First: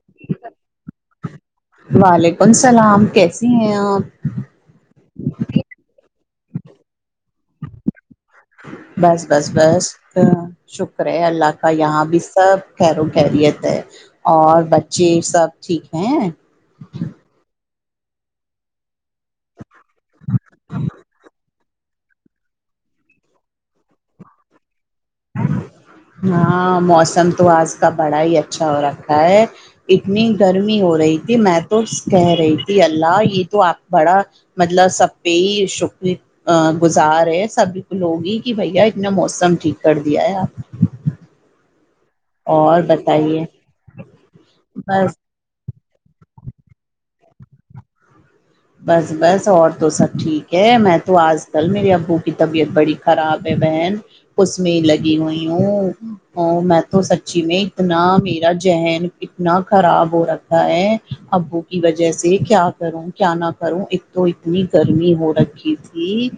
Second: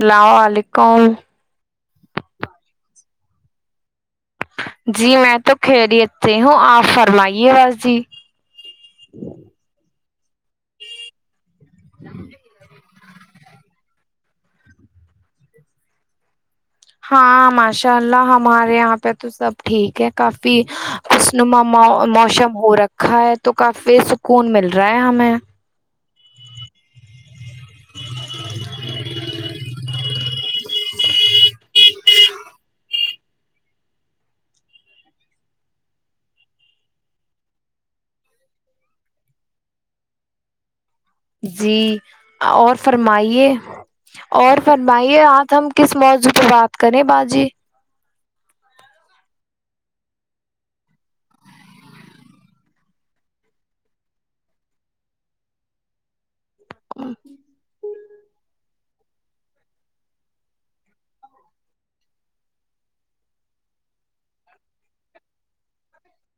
اللام علیکم وعلیکم السلام کیسیے ہیں آپ جی میں تو کھیریتی ہوں آپ فرمائیے بس جی بس بس بس ہ شکر ہے اللہ کا یہاں بھی سب خیر و خیریت ہے اور بچے سب ٹھیک ہیں ہاں ماشاء اللہ ہمارے یہاں پہ تو سب ٹھیک ہے کافی خوشنما موسم ہو رکھا ہے تو کافی سکون مل رہا ہے ہمیں ہاں موسم تو آج کا بڑا ہی اچھا ہو رکھا ہے اتنی گرمی ہو رہی تھی میں تو کہہ رہی تھی اللہ یہ تو آپ بڑا مطلب سبہ شکری ا گزار ہے سبکلوگی کہ بھیا اتنا موسم ٹھیک کر دیا ہے آپ نے جی اور بتائیے فرمائیے اور بس فرمائیے آپ ہم کس موضوع پر بات کریں باجی [inaudible] بس بس اور تو سب ٹھیک ہے میں تو آج کل میرے ابو کی طبیعت بڑی خراب ہے بن اس میں ہی لگی ہوئی ہوں ا میں تو سچی میں اتنا میرا ذہن اتنا خراب ہو رکھا ہے ابو کی وجہ سے کیا کروں کیا نہ کروں ا تو اتنی گرمی ہو رکھی تھی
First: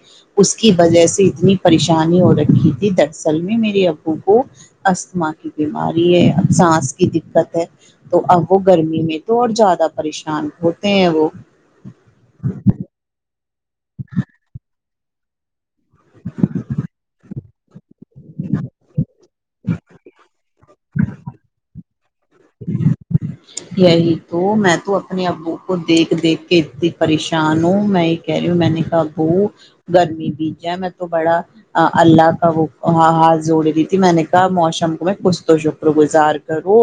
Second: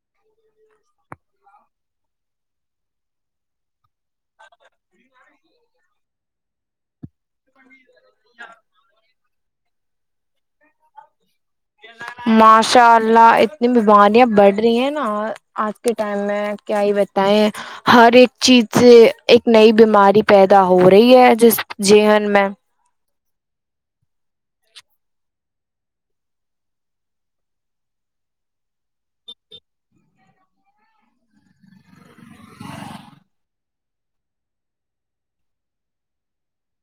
اس کی وجہ سے اتنی پریشانی ہو رکھی تھی دراصل میں میری ا کو استھما کی بیماری ہے سانس کی دقت ہے تو اب وہ گرمی میں تو اور زیادہ پریشان ہوتے ہیں وہ ماشاء اللہ اتنی بیماریاں بڑھ رہی ہیں نا آج کے ٹائم میں کیا ہی بتائیں ہر ایک چیز سے ایک نئی بیماری پیدا ہو رہی ہے جس جی ہن میں یہی تو میں تو اپنے ابو کو دیکھ دیکھ کے اتنی پریشان ہوں میں کہہ رہی ہوں میں نے کہا ب گرمی بیجا میں تو بڑا اللہ کا وہ ہاتھ جوڑ رہی تھی میں نے کا موسم کو میں کچھ تو شکر گزار کروں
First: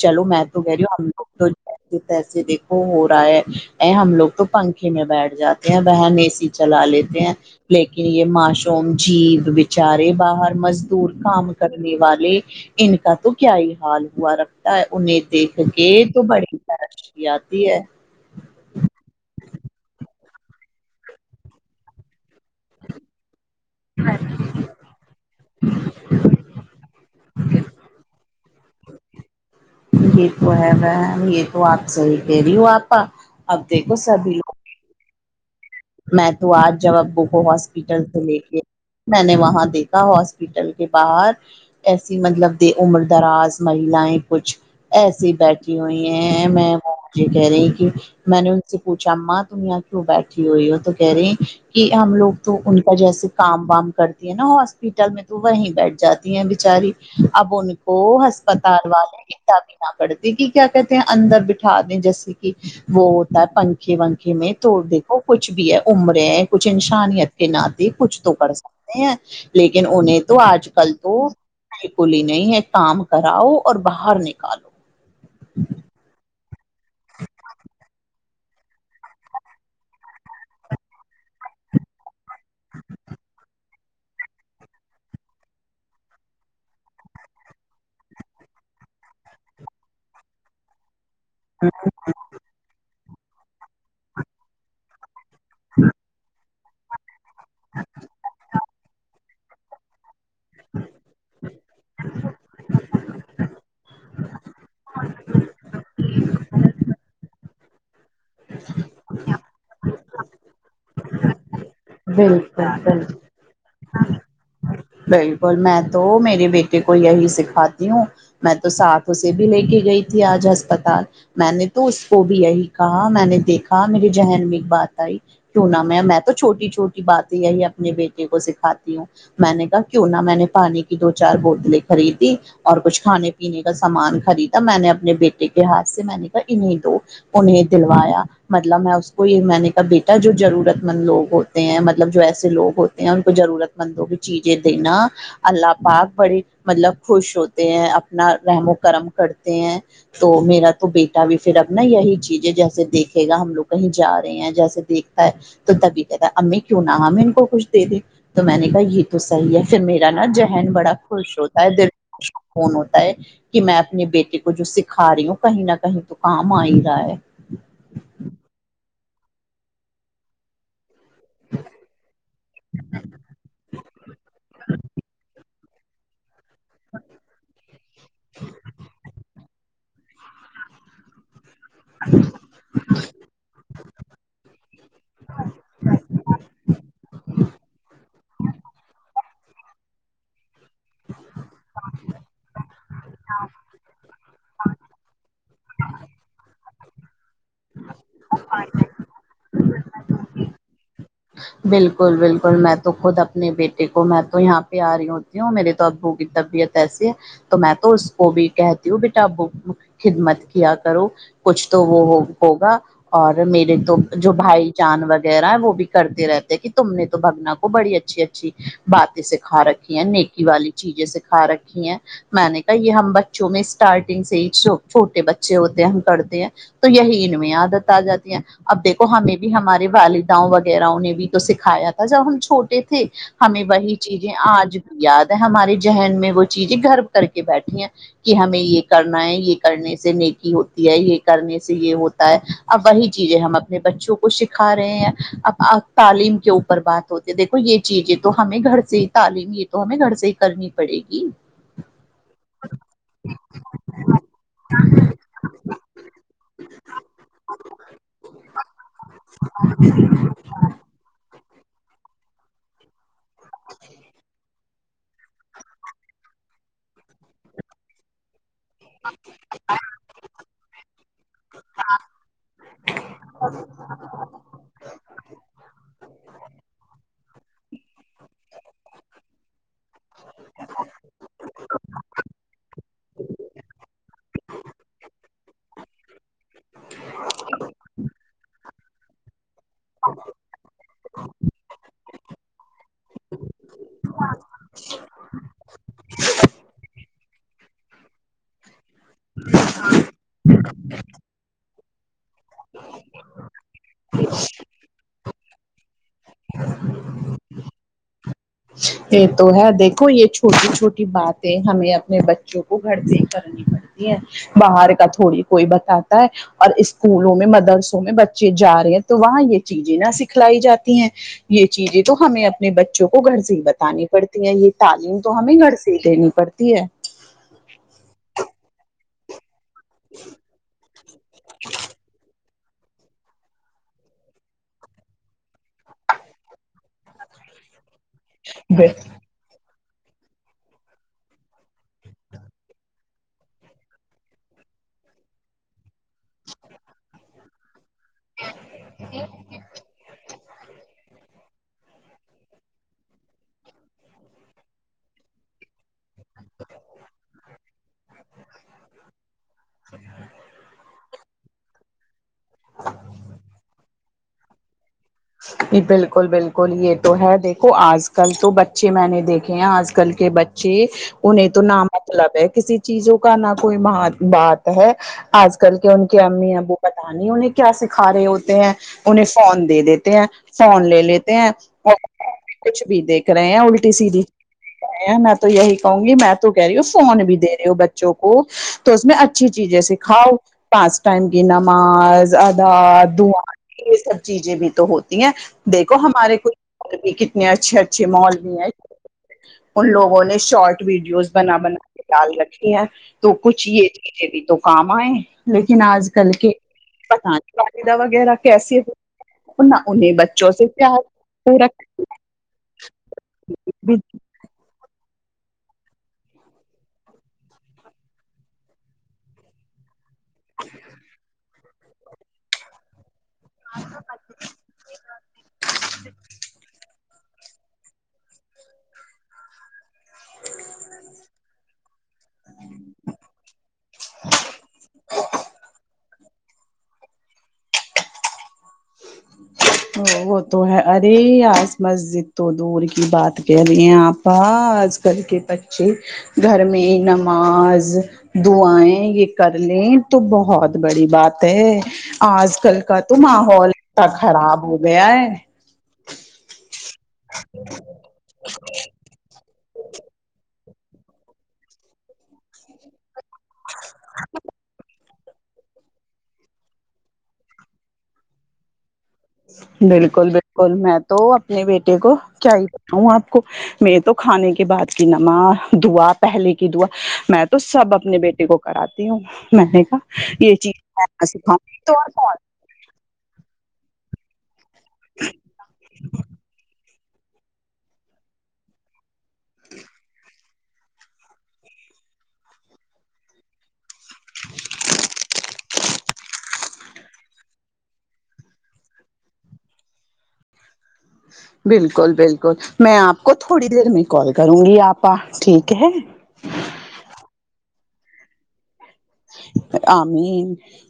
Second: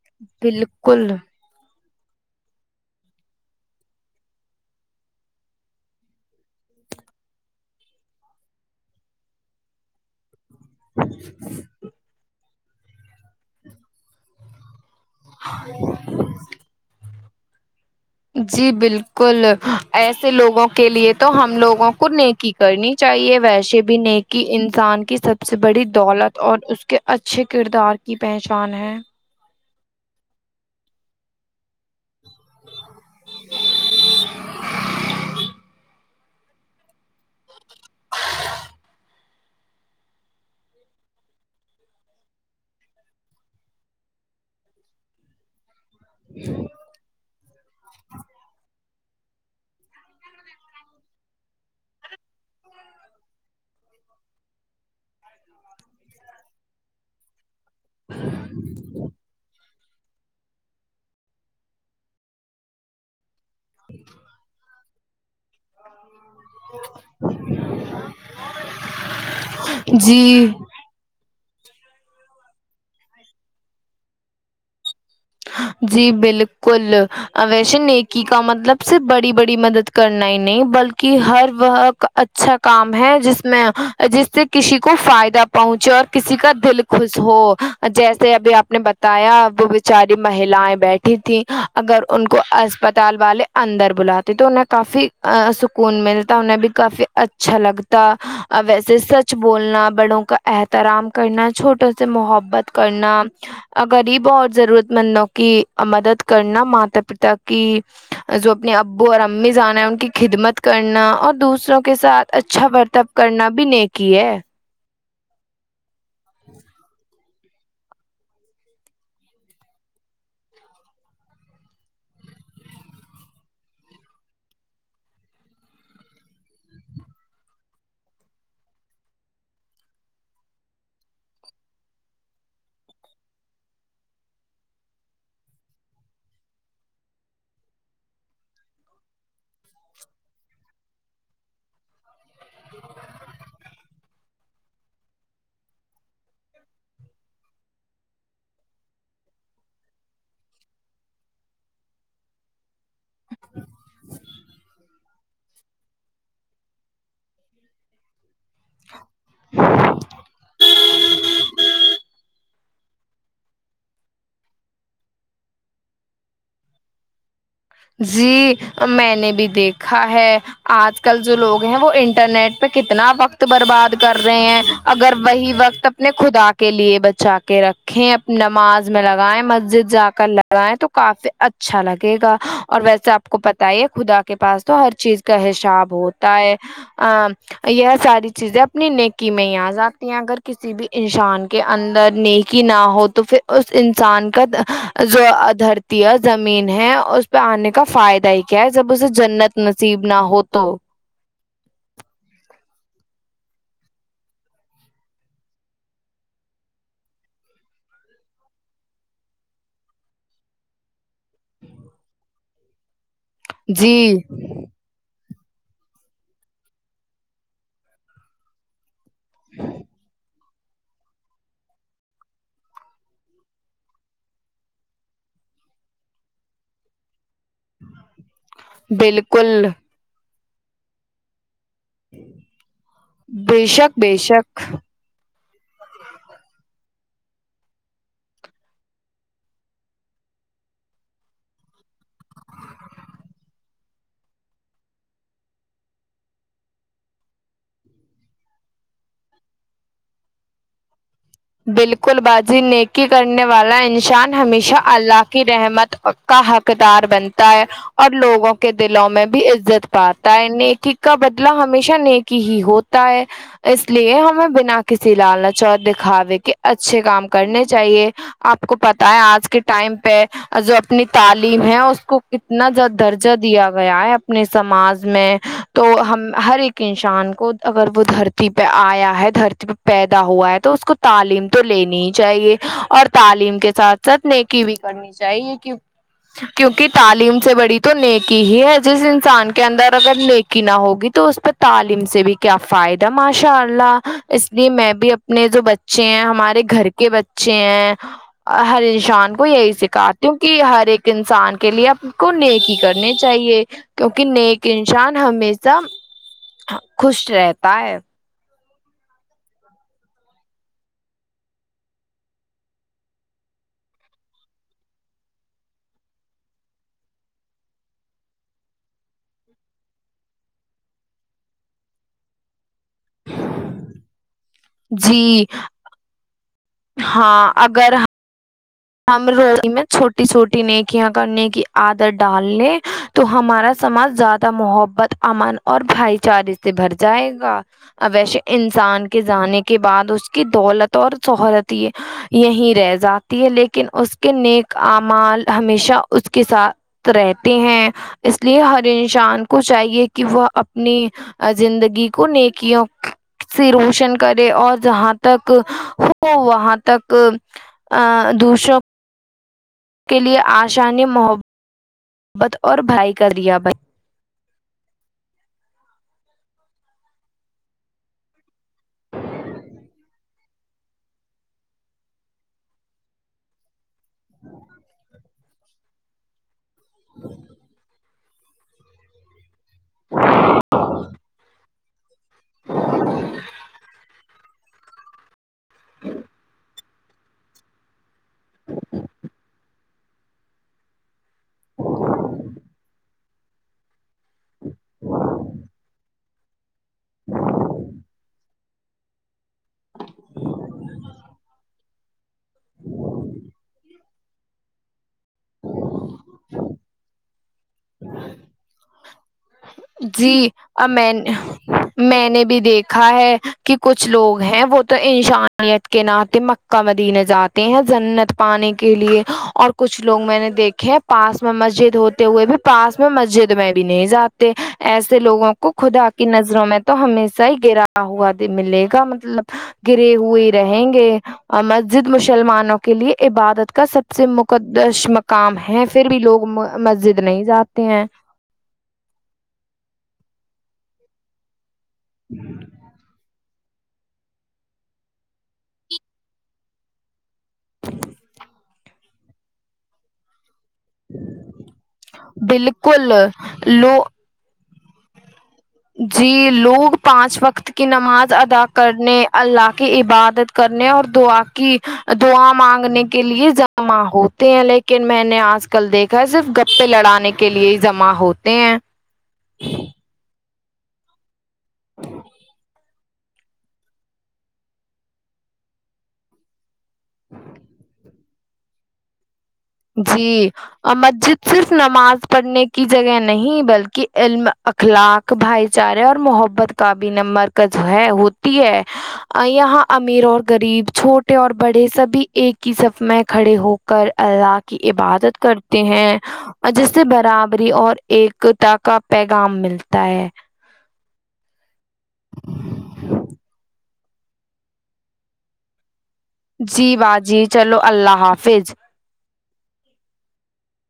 چلو میں تو کہہ رہی ہوں ہم بالکل لوگ تو ایسے پیسے دیکھو ہو رہا ہے ا ہم لوگ تو پنکھے میں بیٹھ جاتے بہن اے سی چلا لیتے ہیں لیکن یہ معصوم جیب بچارے باہر مس دور کام کرنے والے ان کا تو کیا ہی حال ہوا رکھتا ہے انہیں دیکھ کے تو بڑی ترقی آتی ہے جی بالکل ایسے لوگوں کے لیے تو ہم لوگوں کو نیکی کرنی چاہیے ویسے بھی بھی نیکی انسان کی سب سے بڑی دولت اور اس کے اچھے کردار کی پہچان ہے یہ تو ہے وہ یہ تو آپ صحی کہہ رہی ہو آپا اب دیکھو سبھی لوگ میں تو آج جب ابو کو ہاسپٹل سے لے کے میں نے وہاں دیکھا ہاسپٹل کے باہر ایسی مطلب د عمر دراز مہیلایں کچھ ایسے بیھ ہوئی ہیں میں وہ مجھ یہ کہہ رہی کہ میں نے ان سے پوچھااں تم یہاں کیوں بیٹھھی ہوئی ہے تو کہہ رہی کہ ہم لوگ تو ان کا جیسے کام وام کرتی ہیں نا ہاسپیٹل میں تو وہیں بیٹھ جاتی ہیں بیچاری اب ن [inaudible] کو ہسپتال والے اٹا بھی نہ کرتے کہ کیا کہتے ہیں اندر بٹھا دیں جیسی وہ ہوتا ہے پنکھے ونکھے میں تو دیکھو کچھ بھی ہے امرے ہیں کچھ انسانیت کے ناطے کچھ تو کر سک ہیں لیکن انہیں تو جی آج کل تو بک ہی نہیں ہے کام کراؤ اور باہر نکالو جی بالکل ویسے نیکی کا مطلب صرف بڑی بڑی مدد کرنا ہی نہیں بلکہ ہر وہ کا اچا اچھا کام ہے جس میں جس سے کسی کو فائدہ پہنچے اور کسی کا دل خوش ہو جیسے ابھی آپ نے بتایا وہ چاری مہیلاائیں بیٹھی تھیں اگر ان کو اسپتال والے اندر بلاتی تو انہیں کافی سکون ملتا انہیں بھی کافی اچھا لگتا ویسے سچ بولنا بڑوں کا احترام کرنا چھوٹوں سے محبت کرنا غریب اور ضرورت مندوں کی مدد کرنا ماتا پتا کہ جو اپنے ابو اور امی جانا ہے ان کی خدمت کرنا اور دوسروں کے ساتھ بالکل اچھا بالکل برتاب کرنا بھی نیکی ہے بالکل میں تو میرے بیٹے کو یہی سکھاتی ہوں میں تو ساتھوں سے بھی لے کے گئی تھی آج ہسپتال میں نے تو اس کو بھی یہی کہا میں نے دیکھا میرے ذہن میں ایک بات آئی کیوں نہ میں میں تو چھوٹی چھوٹی باتیں یہی اپنے بیٹے کو سکھاتی ہوں میں نے کہا کیوں نہ میں نے پانی کی دو چار بوتلیں خریدی اور کچھ کھانے پینے کا سامان خریدا میں نے اپنے بیٹے کے ہاتھ سے میں نے کہا انہیں دو [unintelligible] انہ دلوایا مطلب میں اس کو یہ میں نے کہا بیٹا جو ضرورت مند لوگ ہوتے ہیں مطلب جو ایسے لوگ ہوتے ان کو ضرورت مند ہوگ چیزیں دینا اللہ پاک بڑے مطلب خوش ہوتے ہیں اپنا رحم و کرم کرتے ہیں تو میرا تو بیٹا بھی پھر اب نا یہی چیز ہے جیسے دیکھے گا ہم لوگ کہیں جا رہے ہیں جیسے دیکھتا ہے تو تبھی کہتا امی کیوں نہ ہمیں ان کو کچھ دے د تو میں نے کہا یہ تو صحیح ہے پھر میرا نا ذہن بڑا خوش ہوتا ہے دل فون ہوتا ہے کہ میں اپنے بیٹے کو جو سکھا رہی ہوں کہیں نہ کہیں تو کام آ ہی رہا ہے جی میں نے بھی دیکھا ہے آج کل جو لوگ ہیں وہ انٹرنیٹ پہ کتنا وقت برباد کر رہے ہیں اگر وہی وقت اپنے خدا کے لیے بچا کے رکھے نماز میں لگائائے مسجد جا کر بیں تو کافی اچھا لگے گا اور ویسے آپ کو پت ہی ہے خدا کے پاس تو ہر چیز کا حساب ہوتا ہے ا یہ ساری چیزیں اپنی نیکی میں ہی آ جاتی ہیں اگر کسی بھی انسان کے اندر نیکی نہ ہو تو پھر اس انسان کا جو دھرتیا زمین ہے اس پہ آنے کا فائدہ ہی کیا ہے جب اسے جنت نصیب نہ ہو تو بالکل بالکل میں تو خود اپنے بیٹے کو میں تو یہاں پہ آ رہی ہوتی ہوں میرے تو ابو کی طبیعت سے تو میں تو اس کو بھی کہتی ہوں بیٹا خدمت کیا کرو کچھ تو وہ ہو ہوگا اور میرے تو جی جو بھائی جان وغیرہ ہے وہ بھی کرتے رہتے ہیں کہ تم نے تو بگنا کو بڑی اچھی اچھی باتیں سکھا رکھی ہیں نیک والی چیزیں سکھا رکھی ہیں میں نے کہا یہ ہم بچوں میں اسٹارٹنگ سے ہی چھوٹے بچے ہوتے ہیں ہم کرتے ہیں تو یہی ان میں آد آ جاتی ہے اب دیکھو ہمیں بھی بالکل ہمارے والداؤں وغیرہوں نے بھی تو سکھایا تھا جب ہم چھوٹے تھے ہمیں بے وہی شک بے چیزیں شک آج بھی یاد ہے ہمارے ذہن میں وہ چیزیں گھر کر کے بیٹھی ہیں کہ ہمیں یہ کرنا ہے یہ کرنے سے نیکی ہوتی ہے یہ کرنے سے یہ ہوتا ہے اب وہی چیزیں ہم اپنے بچوں کو سکھا رہے ہیں اب تعلیم کے اوپر بات ہوتی ہے دیکھو یہ چیزیں تو ہمیں گھر سے ہی تعلیم یہ تو ہمیں گھر سے ہی کرنی پڑے گی بالکل بازی نیکی کرنے والا انسان ہمیشہ اللہ کی رحمت کا حقدار بنتا ہے اور لوگوں کے دلوں میں بھی عزت پاتا ہے ٹھیکا ب ہمیشہ نیکی ہی ہوتا ہے اس لیے ہمیں بنا کسی لال نہ چ د کھاوے کے اچھے کام کرنے چاہیے آپ کو پتا ہے آج کے ٹائم پہ جو اپنی تعلیم ہے اس کو کتنا درجہ دیا گیا ہے اپنے سماج میں تو ہم ہر ایک انسان کو اگر وہ دھرتی پہ آیا ہے دھرتی پہ پیدا ہوا ہے تو اس کو تعلیم تو لینی ہی چاہیے اور تعلیم کے ساتھ ساتھ نیکی بھی کرنی چاہیے کی کیونکہ تعلیم سے بڑی تو نیکی ہی ہے جس انسان کے کے اندر اگر لیکی نہ ہوگی تو اس پہ تعلیم سے بھی کیا فائدہ ماشاء اللہ اس جی میں بھی اپنے جو بچے ہیں ہمارے گھر کے بچے ہیں ہ شان کو یہی سکھاتی ہوں کہ ہر ایک انسان کے لیے اب کو نیک ہی کرنے چاہیے کیونکہ نیک انسان ہمیں سب خوش رہتا ہے یہ تو ہے دیکھو یہ چھوٹی چھوٹی باتیں ہمیں اپنے بچوں کو گھر سے ہی کر تی ہیں باہر کا تھوڑی کوئی بتاتا ہے اور اسکولوں میں مدرسوں میں بچے جا رہے ہیں تو وہاں یہ چیزیں نہ سکھلائی جاتی ہیں یہ چیزیں تو ہمیں اپنے بچوں کو کو گھر سے ہی بتانی پڑتی ہے یہ تعلیم تو جی ہمیں گھر سے ہی دینی پڑتی ہے ہاں اگر ہم روٹیی میں چھوٹی چھوٹی نیکیاں کا نیکی آدر ڈال لے تو ہمارا سماج زیادہ محبت امن اور بھائی چارے سے بھر جائے گا ا ویسے ہے انسان کے جانے کے بعد اس کی دولت اور سہرت یہ یہیں رہ جاتی ہے لیکن لن اس کے نیک امال ہمیشہ اس کے ساتھ رہتے ہیں اس لیے ہر انسان کو چاہیے کہ وہ اپنی زندگی کو نیکیوں سے روشن کرے اور جہاں تک ہو وہاں تک آ دوشو کے لیے آشانی محت محبت اور بھائی کر ریابت بالکل بالکل یہ تو ہے دیکھو آج کل تو بچے میں نے دیکھے ہیں آج کل کے ب انہیں تو نہ مطلب ہے کسی چیزوں کا نہ کوئی بات ہے آج کل کے ان کے امی ابو پت نہیں انہیں کیا سکھا رہے ہوتے ہیں انہیں فون دے دیتے ہیں فون لے لیتے ہیں اور کچھ بھی دیکھ رہے ہیں الٹی سیدھی دیکھ رہے ہیں میں تو یہی کہوں گی میں تو کہہ رہی ہوں فون بھی دے رہے ہو بچوں کو تو اس میں اچھی چیزیں سکھاؤ پانچ ٹائم کی نماز ادا دع یہ سب چیزیں بھی تو ہوتی ہیں دیکھو ہمارے کو کتنے اچھے اچھے مال بھی ہیں ان لوگوں نے شارٹ ویڈیوز بنا بنا کے ڈال رکھی ہیں تو کچھ یہ دیکھے بھیھی تو کام آئے لیکن آج کل کے پت نہیں والدہ وغیرہ کیسے نہ انہیں جی بچوں سے ا پیار میں پورا میں نے بھی دیکھا ہے کہ کچھ لوگ ہیں وہ تو انشانیت کے ناطے مکہ مدینے جاتے ہیں جنت پانے کے لیے اور کچھ لوگ میں نے دیکھے ہیں پاس میں مسجد ہوتے ہوئے بھی پاس میں مسجد میں بھی نہیں جاتا ایسے لوگوں کو خدا کی نظروں میں تو ہش ص ہی گرا ہوا ملے گا مطلب گرے ہوئے رہیں گے مسجد مسلمانوں کے لیے عبادت کا سب سے مقدس مقام ہے پھر بھی لوگ مسجد نہیں جاتے ہیں ا وہ تو ہے ارے آس مسجد تو دور کی بات کہہ رہی ہیں آپ آج کل کے بچے گھر میں نماز دعایں یہ کر لیں تو بہت بڑی بات ہے آج کل کا بالکل تو ماحول لو انا خراب ہو گیا ہے جی لوگ پانچ وقت کی نماز ادا کرنے اللہ کی عبادت کرنے اور دعا کی دعا مانگنے کے لیے جمع ہوتے ہیں لیکن میں نے آج کل دیکھا ہے صرف گپپے لڑانے کے لیے ہی جمع ہوتے ہیں بالکل بالکل میں تو اپنے بیٹے کو چاہ ہ آپ کو میں تو کھانے کے بعد کی نمک دوا پہلے کی دعا میں تو سب اپنے بیٹے کو کراتی ہوں میں نے کہ جی یہ اور مسجد چیزکھں صرف تو نماز کون پڑھنے کی جگہ نہیں بلکہ علم اخلاق بھائی چارے اور محبت کا بھی نمبر کا جو ہے ہوتی ہے یہاں امیر اور غریب چھوٹے اور بڑے سبھی ایک ہی سب میں کھڑے ہو کر اللہ کی عبادت کرتے ہیں جس سے برابری اور ایکتا کا پیغام ملتا ہے بالکل بالکل میں آپ کو تھوڑی دیر میں کال کروں گی آپا ٹھیک ہے جی باجی چلو اللہ حافظ [unintelligible]